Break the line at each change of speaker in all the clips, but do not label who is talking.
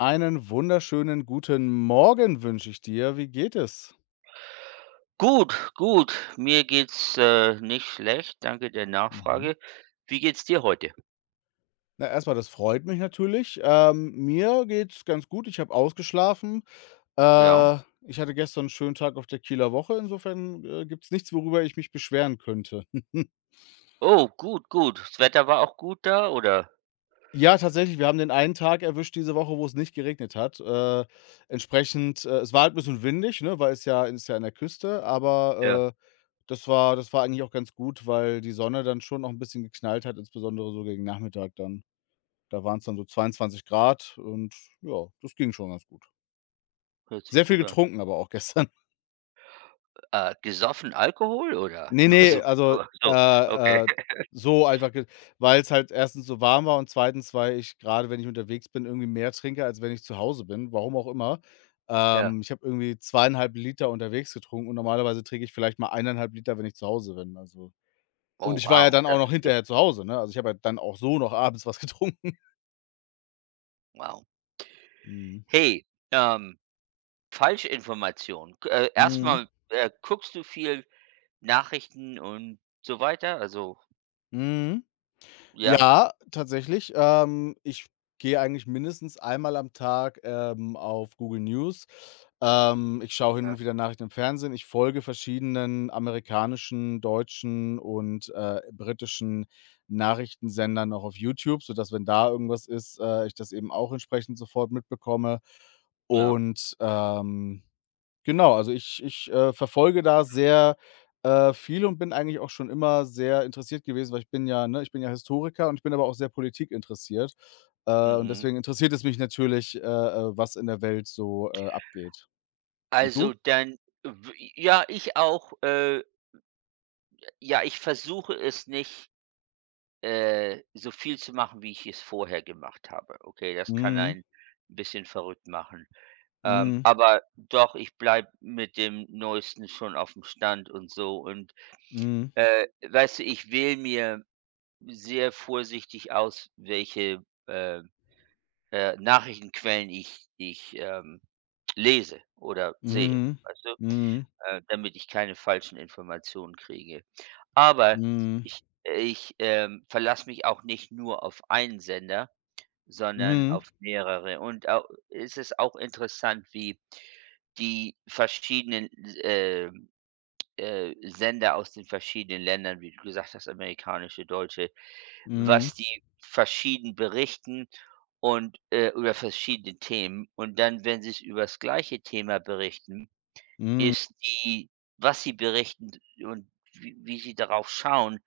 Einen wunderschönen guten Morgen wünsche ich dir. Wie geht es?
Gut, gut. Mir geht's, nicht schlecht. Danke der
Mhm.
Nachfrage. Wie geht's dir heute?
Na, erstmal, das freut mich natürlich. Mir geht's ganz gut. Ich habe ausgeschlafen.
Ja.
Ich hatte gestern einen schönen Tag auf der Kieler Woche. Insofern, gibt's nichts, worüber ich mich beschweren könnte.
Oh, gut, gut. Das Wetter war auch gut da, oder?
Ja, tatsächlich, wir haben den einen Tag erwischt diese Woche, wo es nicht geregnet hat. Entsprechend es war halt ein bisschen windig, ne, weil es ja ist ja an der Küste,
Ja,
aber, das war eigentlich auch ganz gut, weil die Sonne dann schon noch ein bisschen geknallt hat, insbesondere so gegen Nachmittag dann. Da waren es dann so 22 Grad und ja, das ging schon ganz gut.
hört sich
Sehr viel
gut an.
getrunken aber auch gestern.
Gesoffen Alkohol oder
Ne,
nur so
ne, also,
oder so? Okay.
äh, äh, so einfach ge weil's halt erstens so warm war und zweitens, weil ich grade, wenn ich unterwegs bin, irgendwie mehr trinke, als wenn ich zu Hause bin, warum auch immer.
Ja.
Ich habe irgendwie 2,5 Liter unterwegs getrunken und normalerweise trinke ich vielleicht mal 1,5 Liter, wenn ich zu Hause bin, also
Oh,
und ich war ja
wow,
dann auch
das ist
noch
ja
hinterher zu Hause, ne? Also, ich habe ja dann auch so noch abends was getrunken.
wow.
Mhm.
Hey, ähm, Falschinformation. K Erst
Mhm.
guckst du viel Nachrichten und so weiter? Also
Mhm.
ja?
Ja, tatsächlich. Ich gehe eigentlich mindestens einmal am Tag, auf Google News. Ich schaue hin
Ja.
und wieder Nachrichten im Fernsehen. Ich folge verschiedenen amerikanischen, deutschen und, britischen Nachrichtensendern auch auf YouTube, sodass, wenn da irgendwas ist, ich das eben auch entsprechend sofort mitbekomme.
Ja,
Und, ähm Genau, also ich verfolge da sehr, viel und bin eigentlich auch schon immer sehr interessiert gewesen, weil ich bin ja ne, ich bin ja Historiker und ich bin aber auch sehr politikinteressiert. Und
mhm.
deswegen interessiert es mich natürlich, was in der Welt so, abgeht. Und
Also,
du?
dann w ja, ich auch. Ja, ich versuche es nicht, so viel zu machen, wie ich es vorher gemacht habe. Okay, das kann
Mhm.
einen 'n bisschen verrückt machen.
Mhm.
Aber doch, ich bleibe mit dem Neuesten schon auf dem Stand und so und,
Mhm.
weißt du, ich wähle mir sehr vorsichtig aus, welche, Nachrichtenquellen ich, lese oder sehe,
Mhm.
weißt du?
Mhm.
Damit ich keine falschen Informationen kriege. Aber
Mhm.
ich, verlasse mich auch nicht nur auf einen Sender, sondern
Mhm.
auf mehrere. Und au es ist auch interessant, wie die verschiedenen, äh, Sender aus den verschiedenen Ländern, wie du gesagt hast, amerikanische, deutsche,
Mhm.
was die verschieden berichten und, äh, über verschiedene Themen. Und dann, wenn sie es über das gleiche Thema berichten,
Mhm.
ist die was sie berichten und wie sie darauf schauen,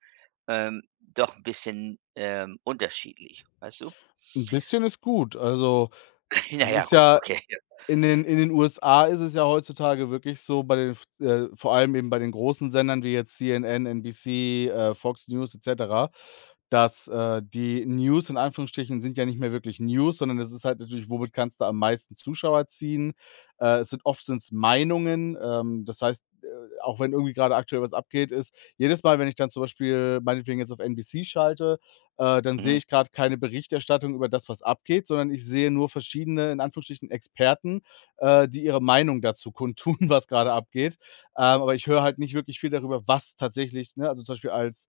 doch ein bisschen, unterschiedlich, weißt du?
Ein bisschen ist gut. Also,
Na
das
ja,
ist
gut,
ja.
okay. Ja.
In den USA ist es ja heutzutage wirklich so bei den f vor allem eben bei den großen Sendern wie jetzt CNN, NBC, Fox News et cetera, dass, die News in Anführungsstrichen sind ja nicht mehr wirklich News, sondern es ist halt natürlich, womit kannst du am meisten Zuschauer ziehen? Es sind oft sind's Meinungen, das heißt, auch wenn irgendwie gerade aktuell was abgeht, ist jedes Mal, wenn ich dann zum Beispiel meinetwegen jetzt auf NBC schalte dann sehe
Mhm,
ich gerade keine Berichterstattung über das, was abgeht, sondern ich sehe nur verschiedene, in Anführungsstrichen, Experten, die ihre Meinung dazu kundtun, was gerade abgeht. Aber ich höre halt nicht wirklich viel darüber, was tatsächlich ne, also zum Beispiel als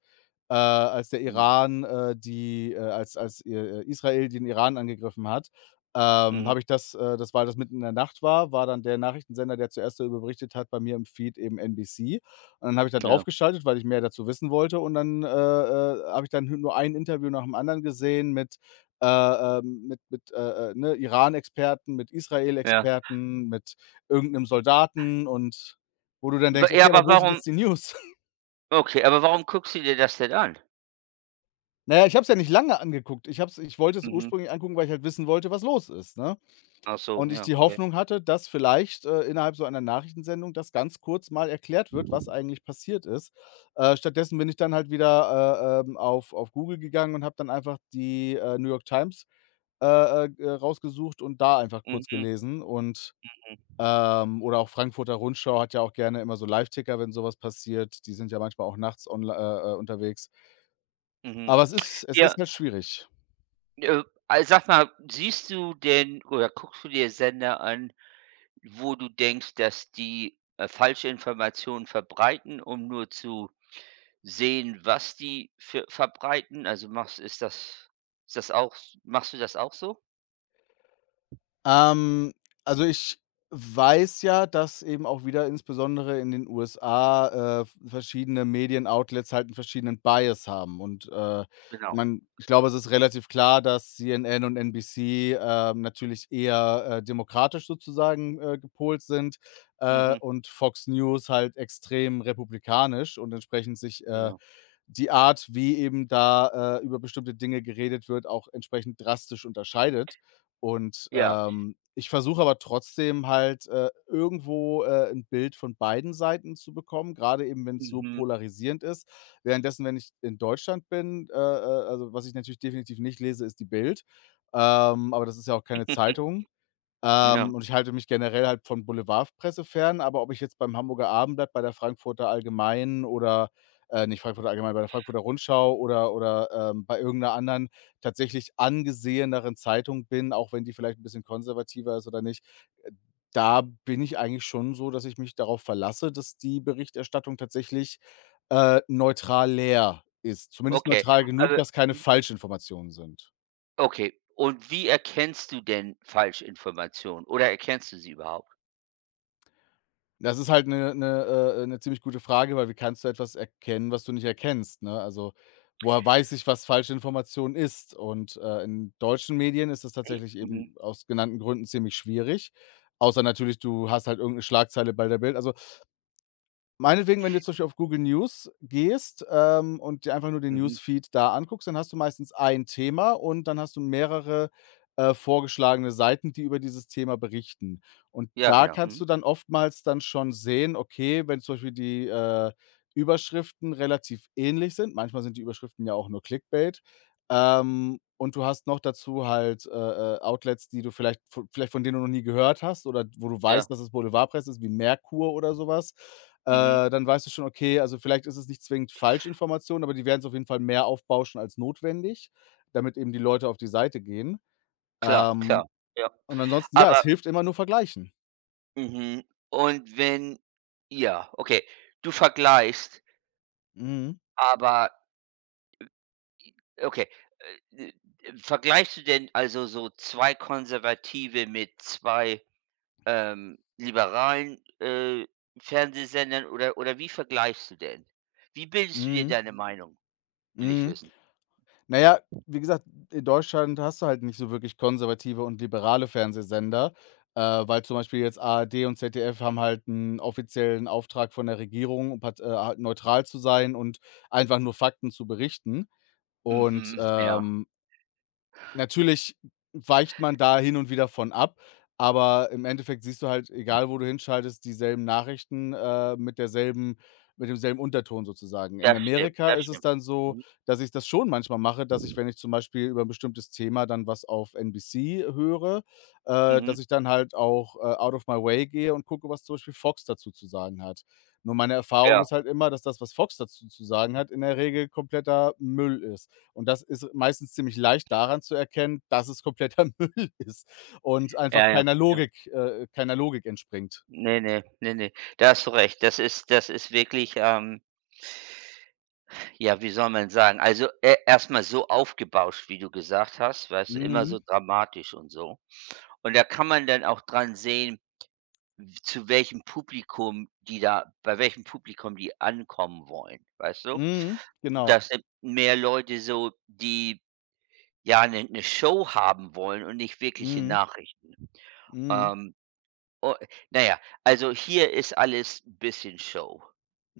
als der
mhm,
Iran, die als Israel den Iran angegriffen hat,
mhm,
habe ich das das war das mitten in der Nacht war dann der Nachrichtensender, der zuerst darüber berichtet hat, bei mir im Feed eben NBC. Und dann habe ich da
ja,
draufgeschaltet, weil ich mehr dazu wissen wollte und dann, habe ich dann nur ein Interview nach dem anderen gesehen mit, äh, mit, ne, Iran-Experten, mit
ja.
Israel-Experten, mit irgendeinem Soldaten und wo du dann
W
denkst:
Ja,
„Okay,
aber
aber wo sind
warum
jetzt die News?"
okay, aber warum guckst du dir das denn an?
Na ja, ich habe es ja nicht lange angeguckt. Ich wollte es
Mhm.
ursprünglich angucken, weil ich halt wissen wollte, was los ist, ne?
Ach so,
Und ich
ja,
die
okay.
Hoffnung hatte, dass vielleicht, innerhalb so einer Nachrichtensendung das ganz kurz mal erklärt wird, was eigentlich passiert ist. Stattdessen bin ich dann halt wieder, auf Google gegangen und habe dann einfach die, New York Times, g rausgesucht und da einfach kurz
Mhm,
gelesen und, oder auch Frankfurter Rundschau hat ja auch gerne immer so Live-Ticker, wenn sowas passiert. Die sind ja manchmal auch nachts onl unterwegs.
mhm.
Aber es ist
Ja,
halt schwierig.
al sag mal, siehst du denn oder guckst du dir Sender an, wo du denkst, dass die, falsche Informationen verbreiten, um nur zu sehen, was die für verbreiten? Also, machst ist das auch machst du das auch so?
Ähm, also, ich weiß ja, dass eben auch wieder insbesondere in den USA, verschiedene Medienoutlets halt einen verschiedenen Bias haben und,
Genau.
man ich glaube, es ist relativ klar, dass CNN und NBC, natürlich eher, demokratisch sozusagen, gepolt sind,
Mhm.
und Fox News halt extrem republikanisch und entsprechend sich,
Genau.
die Art, wie eben da, über bestimmte Dinge geredet wird, auch entsprechend drastisch unterscheidet. Und,
Ja.
ich versuche aber trotzdem halt, irgendwo, 'n Bild von beiden Seiten zu bekommen, gerade eben, wenn es so
Mhm.
polarisierend ist. Währenddessen, wenn ich in Deutschland bin, also, was ich natürlich definitiv nicht lese, ist die Bild. Aber das ist ja auch keine Zeitung.
Ja.
Und ich halte mich generell halt von Boulevardpresse fern, aber ob ich jetzt beim Hamburger Abendblatt, bei der Frankfurter Allgemeinen oder nicht Frankfurter Allgemeinen, bei der Frankfurter Rundschau oder, bei irgendeiner anderen tatsächlich angeseheneren Zeitung bin, auch wenn die vielleicht ein bisschen konservativer ist oder nicht, äh, da bin ich eigentlich schon so, dass ich mich darauf verlasse, dass die Berichterstattung tatsächlich, neutral leer ist. Zumindest
Okay.
neutral genug,
Also
dass keine Falschinformationen sind.
okay. Und wie erkennst du denn Falschinformationen oder erkennst du sie überhaupt?
Das ist halt eine 'ne ziemlich gute Frage, weil wie kannst du etwas erkennen, was du nicht erkennst, ne? Also, woher weiß ich, was falsche Information ist? Und, in deutschen Medien ist das
Wie?
tatsächlich
Mhm.
eben aus genannten Gründen ziemlich schwierig, außer natürlich, du hast halt irgendeine Schlagzeile bei der Bild. Also, meinetwegen, wenn du jetzt zum Beispiel auf Google News gehst, und dir einfach nur den
Mhm.
Newsfeed da anguckst, dann hast du meistens ein Thema und dann hast du mehrere, vorgeschlagene Seiten, die über dieses Thema berichten. Und
Ja,
da
genau.
kannst
Mhm.
du dann oftmals dann schon sehen, okay, wenn zum Beispiel die, Überschriften relativ ähnlich sind manchmal sind die Überschriften ja auch nur Clickbait und du hast noch dazu halt, Outlets, die du vielleicht v vielleicht von denen du noch nie gehört hast oder wo du weißt,
Ja.
dass es Boulevardpresse ist, wie Merkur oder sowas.
Mhm.
Dann weißt du schon, okay, also vielleicht ist es nicht zwingend Falschinformation, aber die werden es auf jeden Fall mehr aufbauschen als notwendig, damit eben die Leute auf die Seite gehen.
Klar, klar.
Ähm,
Ja.
und ansonsten, ja, es
Aber
hilft immer nur vergleichen.
mhm. Und wenn Ja, okay. Du vergleichst,
Mhm.
aber okay. Äh, Vergleichst du denn also so 2 Konservative mit 2 liberalen, Fernsehsendern oder wie vergleichst du denn? Wie bildest du dir
Mhm.
deine Meinung, will ich
Mhm.
wissen?
Na ja, wie gesagt, in Deutschland hast du halt nicht so wirklich konservative und liberale Fernsehsender, weil zum Beispiel jetzt ARD und ZDF haben halt einen offiziellen Auftrag von der Regierung, um part halt neutral zu sein und einfach nur Fakten zu berichten. Und,
Mhm, ja,
ähm Natürlich weicht man da hin und wieder von ab, aber im Endeffekt siehst du halt, egal wo du hinschaltest, dieselben Nachrichten, mit demselben Unterton sozusagen. In
das stimmt,
Amerika
das
ist es
stimmt.
dann so,
Mhm,
dass ich das schon manchmal mache, dass ich, wenn ich zum Beispiel über 'n bestimmtes Thema dann was auf NBC höre,
mhm,
dass ich dann halt auch, out of my way gehe und gucke, was zum Beispiel Fox dazu zu sagen hat. Nur meine Erfahrung
ja,
ist halt immer, dass das, was Fox dazu zu sagen hat, in der Regel kompletter Müll ist. Und das ist meistens ziemlich leicht daran zu erkennen, dass es kompletter Müll ist und einfach
ja, ja, ja.
Keiner Logik entspringt.
Ne, ne, ne, ne. Da hast du recht. Das ist wirklich, ja, wie soll man sagen, also, e erst so aufgebauscht, wie du gesagt hast, weißt du, immer
Mhm.
so dramatisch und so. Und da kann man dann auch dran sehen zu welchem Publikum die da bei welchem Publikum die ankommen wollen, weißt du?
Mhm. Genau.
Das sind mehr Leute so, die, ja, eine 'ne Show haben wollen und nicht wirkliche
Mhm.
Nachrichten.
Mhm.
Ähm, o Na ja, also hier ist alles ein bisschen Show.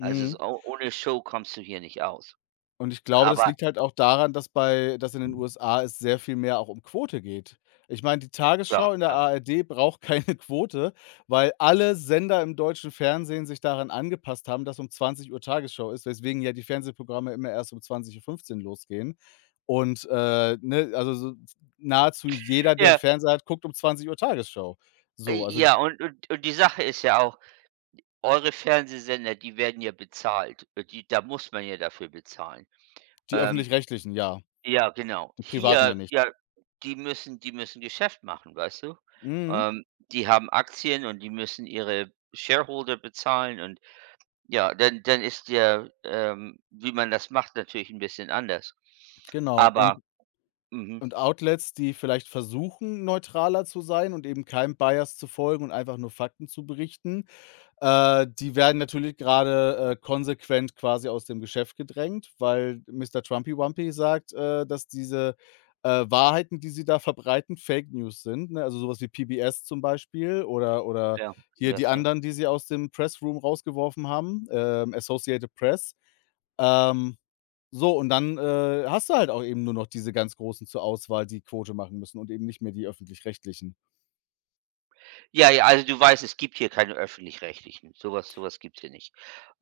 Also so o Ohne Show kommst du hier nicht aus.
Und ich glaube, das
Aber
liegt halt auch daran, dass bei dass in den USA es sehr viel mehr auch um Quote geht. Ich meine, die
ja,
Tagesschau in der
ja.
ARD braucht keine Quote, weil alle Sender im deutschen Fernsehen sich daran angepasst haben, dass um 20 Uhr Tagesschau ist, weswegen ja die Fernsehprogramme immer erst um 20:15 losgehen. Und, ne, also so nahezu jeder, der 'n
Ja,
Fernseher hat, guckt um 20 Uhr Tagesschau. So, also
ja, und und die Sache ist ja auch, eure Fernsehsender, die werden ja bezahlt. Die Da muss man ja dafür bezahlen.
die
Ähm,
Öffentlich-Rechtlichen, ja,
ja, genau.
die Privaten ja
Hier,
nicht.
ja, die müssen Geschäft machen, weißt du?
Mhm,
Ähm, die haben Aktien und die müssen ihre Shareholder bezahlen und ja, dann ist der, wie man das macht, natürlich ein bisschen anders.
genau und
Aber mhm,
Und Outlets, die vielleicht versuchen, neutraler zu sein und eben keinem Bias zu folgen und einfach nur Fakten zu berichten, die werden natürlich gerade konsequent quasi aus dem Geschäft gedrängt, weil Mister Trumpy-Wumpy sagt, dass diese, Wahrheiten, die sie da verbreiten, Fake News sind, ne? Also, so was wie PBS zum Beispiel oder
ja,
hier die
yes, ja.
anderen, die sie aus dem Pressroom rausgeworfen haben, Associated Press. Ähm so, und dann, hast du halt auch eben nur noch diese ganz Großen zur Auswahl, die Quote machen müssen und eben nicht mehr die Öffentlich-Rechtlichen.
Ja, ja, also du weißt, es gibt hier keine Öffentlich-Rechtlichen. Sowas, sowas so was gibt's hier nicht.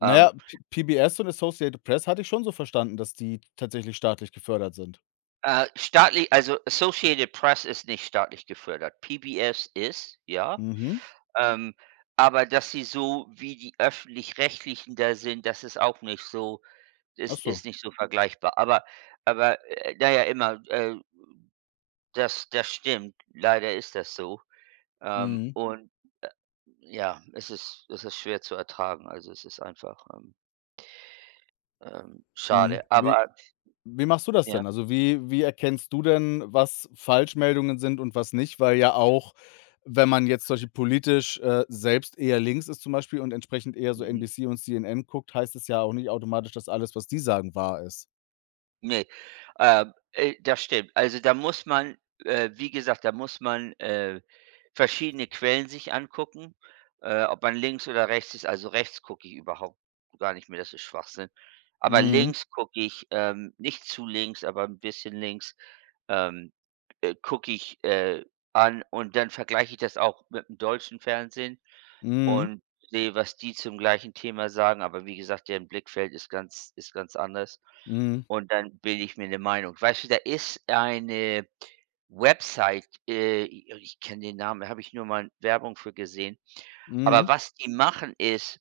Na
Ähm,
ja, P PBS und Associated Press hatte ich schon so verstanden, dass die tatsächlich staatlich gefördert sind.
staatlich also Associated Press ist nicht staatlich gefördert. PBS ist, ja.
Mhm.
Ähm, aber dass sie so wie die Öffentlich-Rechtlichen da sind, das ist auch nicht so
Ach
ist ist
so.
nicht so vergleichbar. Aber, na ja, immer, das das stimmt. Leider ist das so.
Mhm,
Und ja, es ist schwer zu ertragen. Also, es ist einfach,
mhm.
schade.
Wie
Aber
wie machst du das
ja,
denn? Also, wie erkennst du denn, was Falschmeldungen sind und was nicht? Weil ja auch, wenn man jetzt zum politisch, selbst eher links ist zum Beispiel und entsprechend eher so
mhm.
NBC und CNN guckt, heißt es ja auch nicht automatisch, dass alles, was die sagen, wahr ist.
Ne, das stimmt. Also, da muss man wie gesagt, da muss man, verschiedene Quellen sich angucken, ob man links oder rechts ist. Also, rechts gucke ich überhaupt gar nicht mehr, das ist Schwachsinn. Aber
Mhm.
links gucke ich, ähm, nicht zu links, aber ein bisschen links, ähm, gucke ich, an und dann vergleiche ich das auch mit dem deutschen Fernsehen.
Mhm,
Und sehe, was die zum gleichen Thema sagen, aber wie gesagt, deren Blickfeld ist ganz anders.
mhm,
Und dann bilde ich mir eine Meinung. Weißt du, da ist eine Website, i oh, ich kenne den Namen, da habe ich nur mal Werbung für gesehen. Aber
mhm,
was die machen, ist,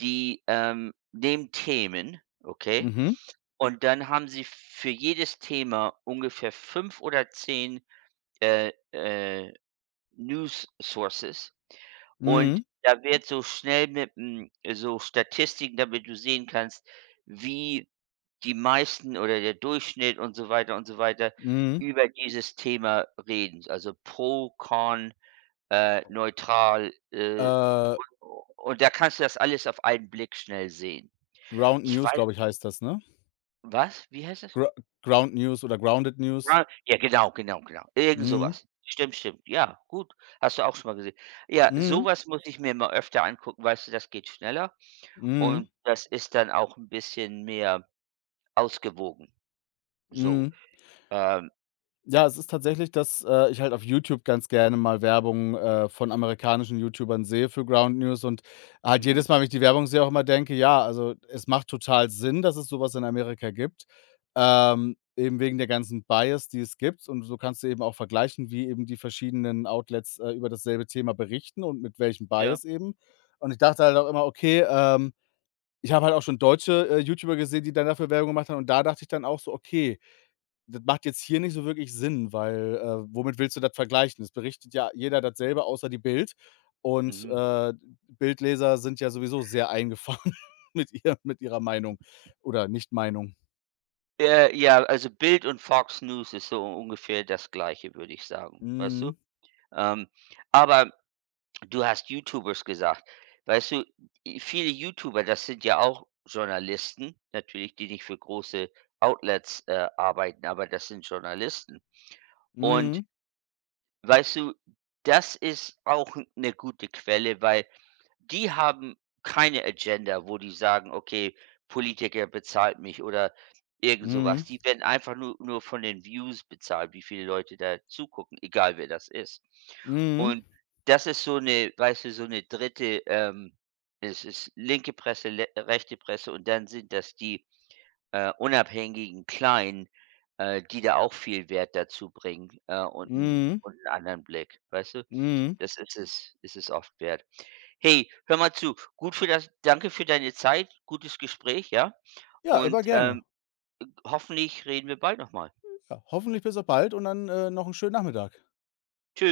die, nehmen Themen, okay,
mhm,
und dann haben sie für jedes Thema ungefähr 5 oder 10 äh, äh, News Sources. Und
mhm,
da wird so schnell mit 'm so Statistiken, damit du sehen kannst, wie die meisten oder der Durchschnitt und so weiter
mhm.
über dieses Thema reden. Also pro, con, neutral,
Äh,
und da kannst du das alles auf einen Blick schnell sehen.
Ground
Ich
News,
weiß
glaube ich, heißt das, ne?
was? Wie heißt das?
Gr Ground News oder Grounded News.
Ja, ja, genau, genau, genau. Irgend
Mhm,
sowas. Stimmt, stimmt. Ja, gut. Hast du auch schon mal gesehen. Ja,
mhm,
sowas muss ich mir mal öfter angucken, weißt du, das geht schneller.
mhm,
Und das ist dann auch ein bisschen mehr ausgewogen, so.
mhm.
Ähm,
Ja, es ist tatsächlich, dass, ich halt auf YouTube ganz gerne mal Werbung, von amerikanischen YouTubern sehe für Ground News und halt
mhm,
jedes Mal, wenn ich die Werbung sehe, auch immer denke: „Ja, also, es macht total Sinn, dass es sowas in Amerika gibt", eben wegen der ganzen Bias, die es gibt. Und so kannst du eben auch vergleichen, wie eben die verschiedenen Outlets, über dasselbe Thema berichten und mit welchem
ja,
Bias eben. Und ich dachte halt auch immer: „Okay, ich habe halt auch schon deutsche, YouTuber gesehen, die dann dafür Werbung gemacht haben und da dachte ich dann auch so: „Okay, das macht jetzt hier nicht so wirklich Sinn, weil, womit willst du das vergleichen? Es berichtet ja jeder dasselbe, außer die Bild. Und,
mhm.
Bildleser sind ja sowieso sehr eingefahren mit ihrer Meinung oder Nicht-Meinung.
Ja, also Bild und Fox News ist so ungefähr das Gleiche, würde ich sagen, weißt du?
Mhm.
Ähm, aber du hast YouTubers gesagt. Weißt du, i viele YouTuber, das sind ja auch Journalisten, natürlich, die nicht für große Outlets, arbeiten, aber das sind Journalisten. Und
Mhm.
weißt du, das ist auch eine gute Quelle, weil die haben keine Agenda, wo die sagen: „Okay, Politiker bezahlt mich“ oder irgend so
Mhm.
was. Die werden einfach nur von den Views bezahlt, wie viele Leute da zugucken, egal wer das ist.
Mhm.
Und das ist so eine, weißt du, so eine dritte, ähm, es ist linke Presse, le rechte Presse und dann sind das die, unabhängigen Kleinen, die da auch viel Wert dazu bringen, und einen
Mhm.
und 'n anderen Blick, weißt du?
Mhm.
Das ist es oft wert. Hey, hör mal zu. Gut für das danke für deine Zeit, gutes Gespräch, ja?
Ja, über
Und,
gerne.
hoffentlich reden wir bald noch mal.
Ja, hoffentlich bis auf bald und dann, noch einen schönen Nachmittag.
Tschüss.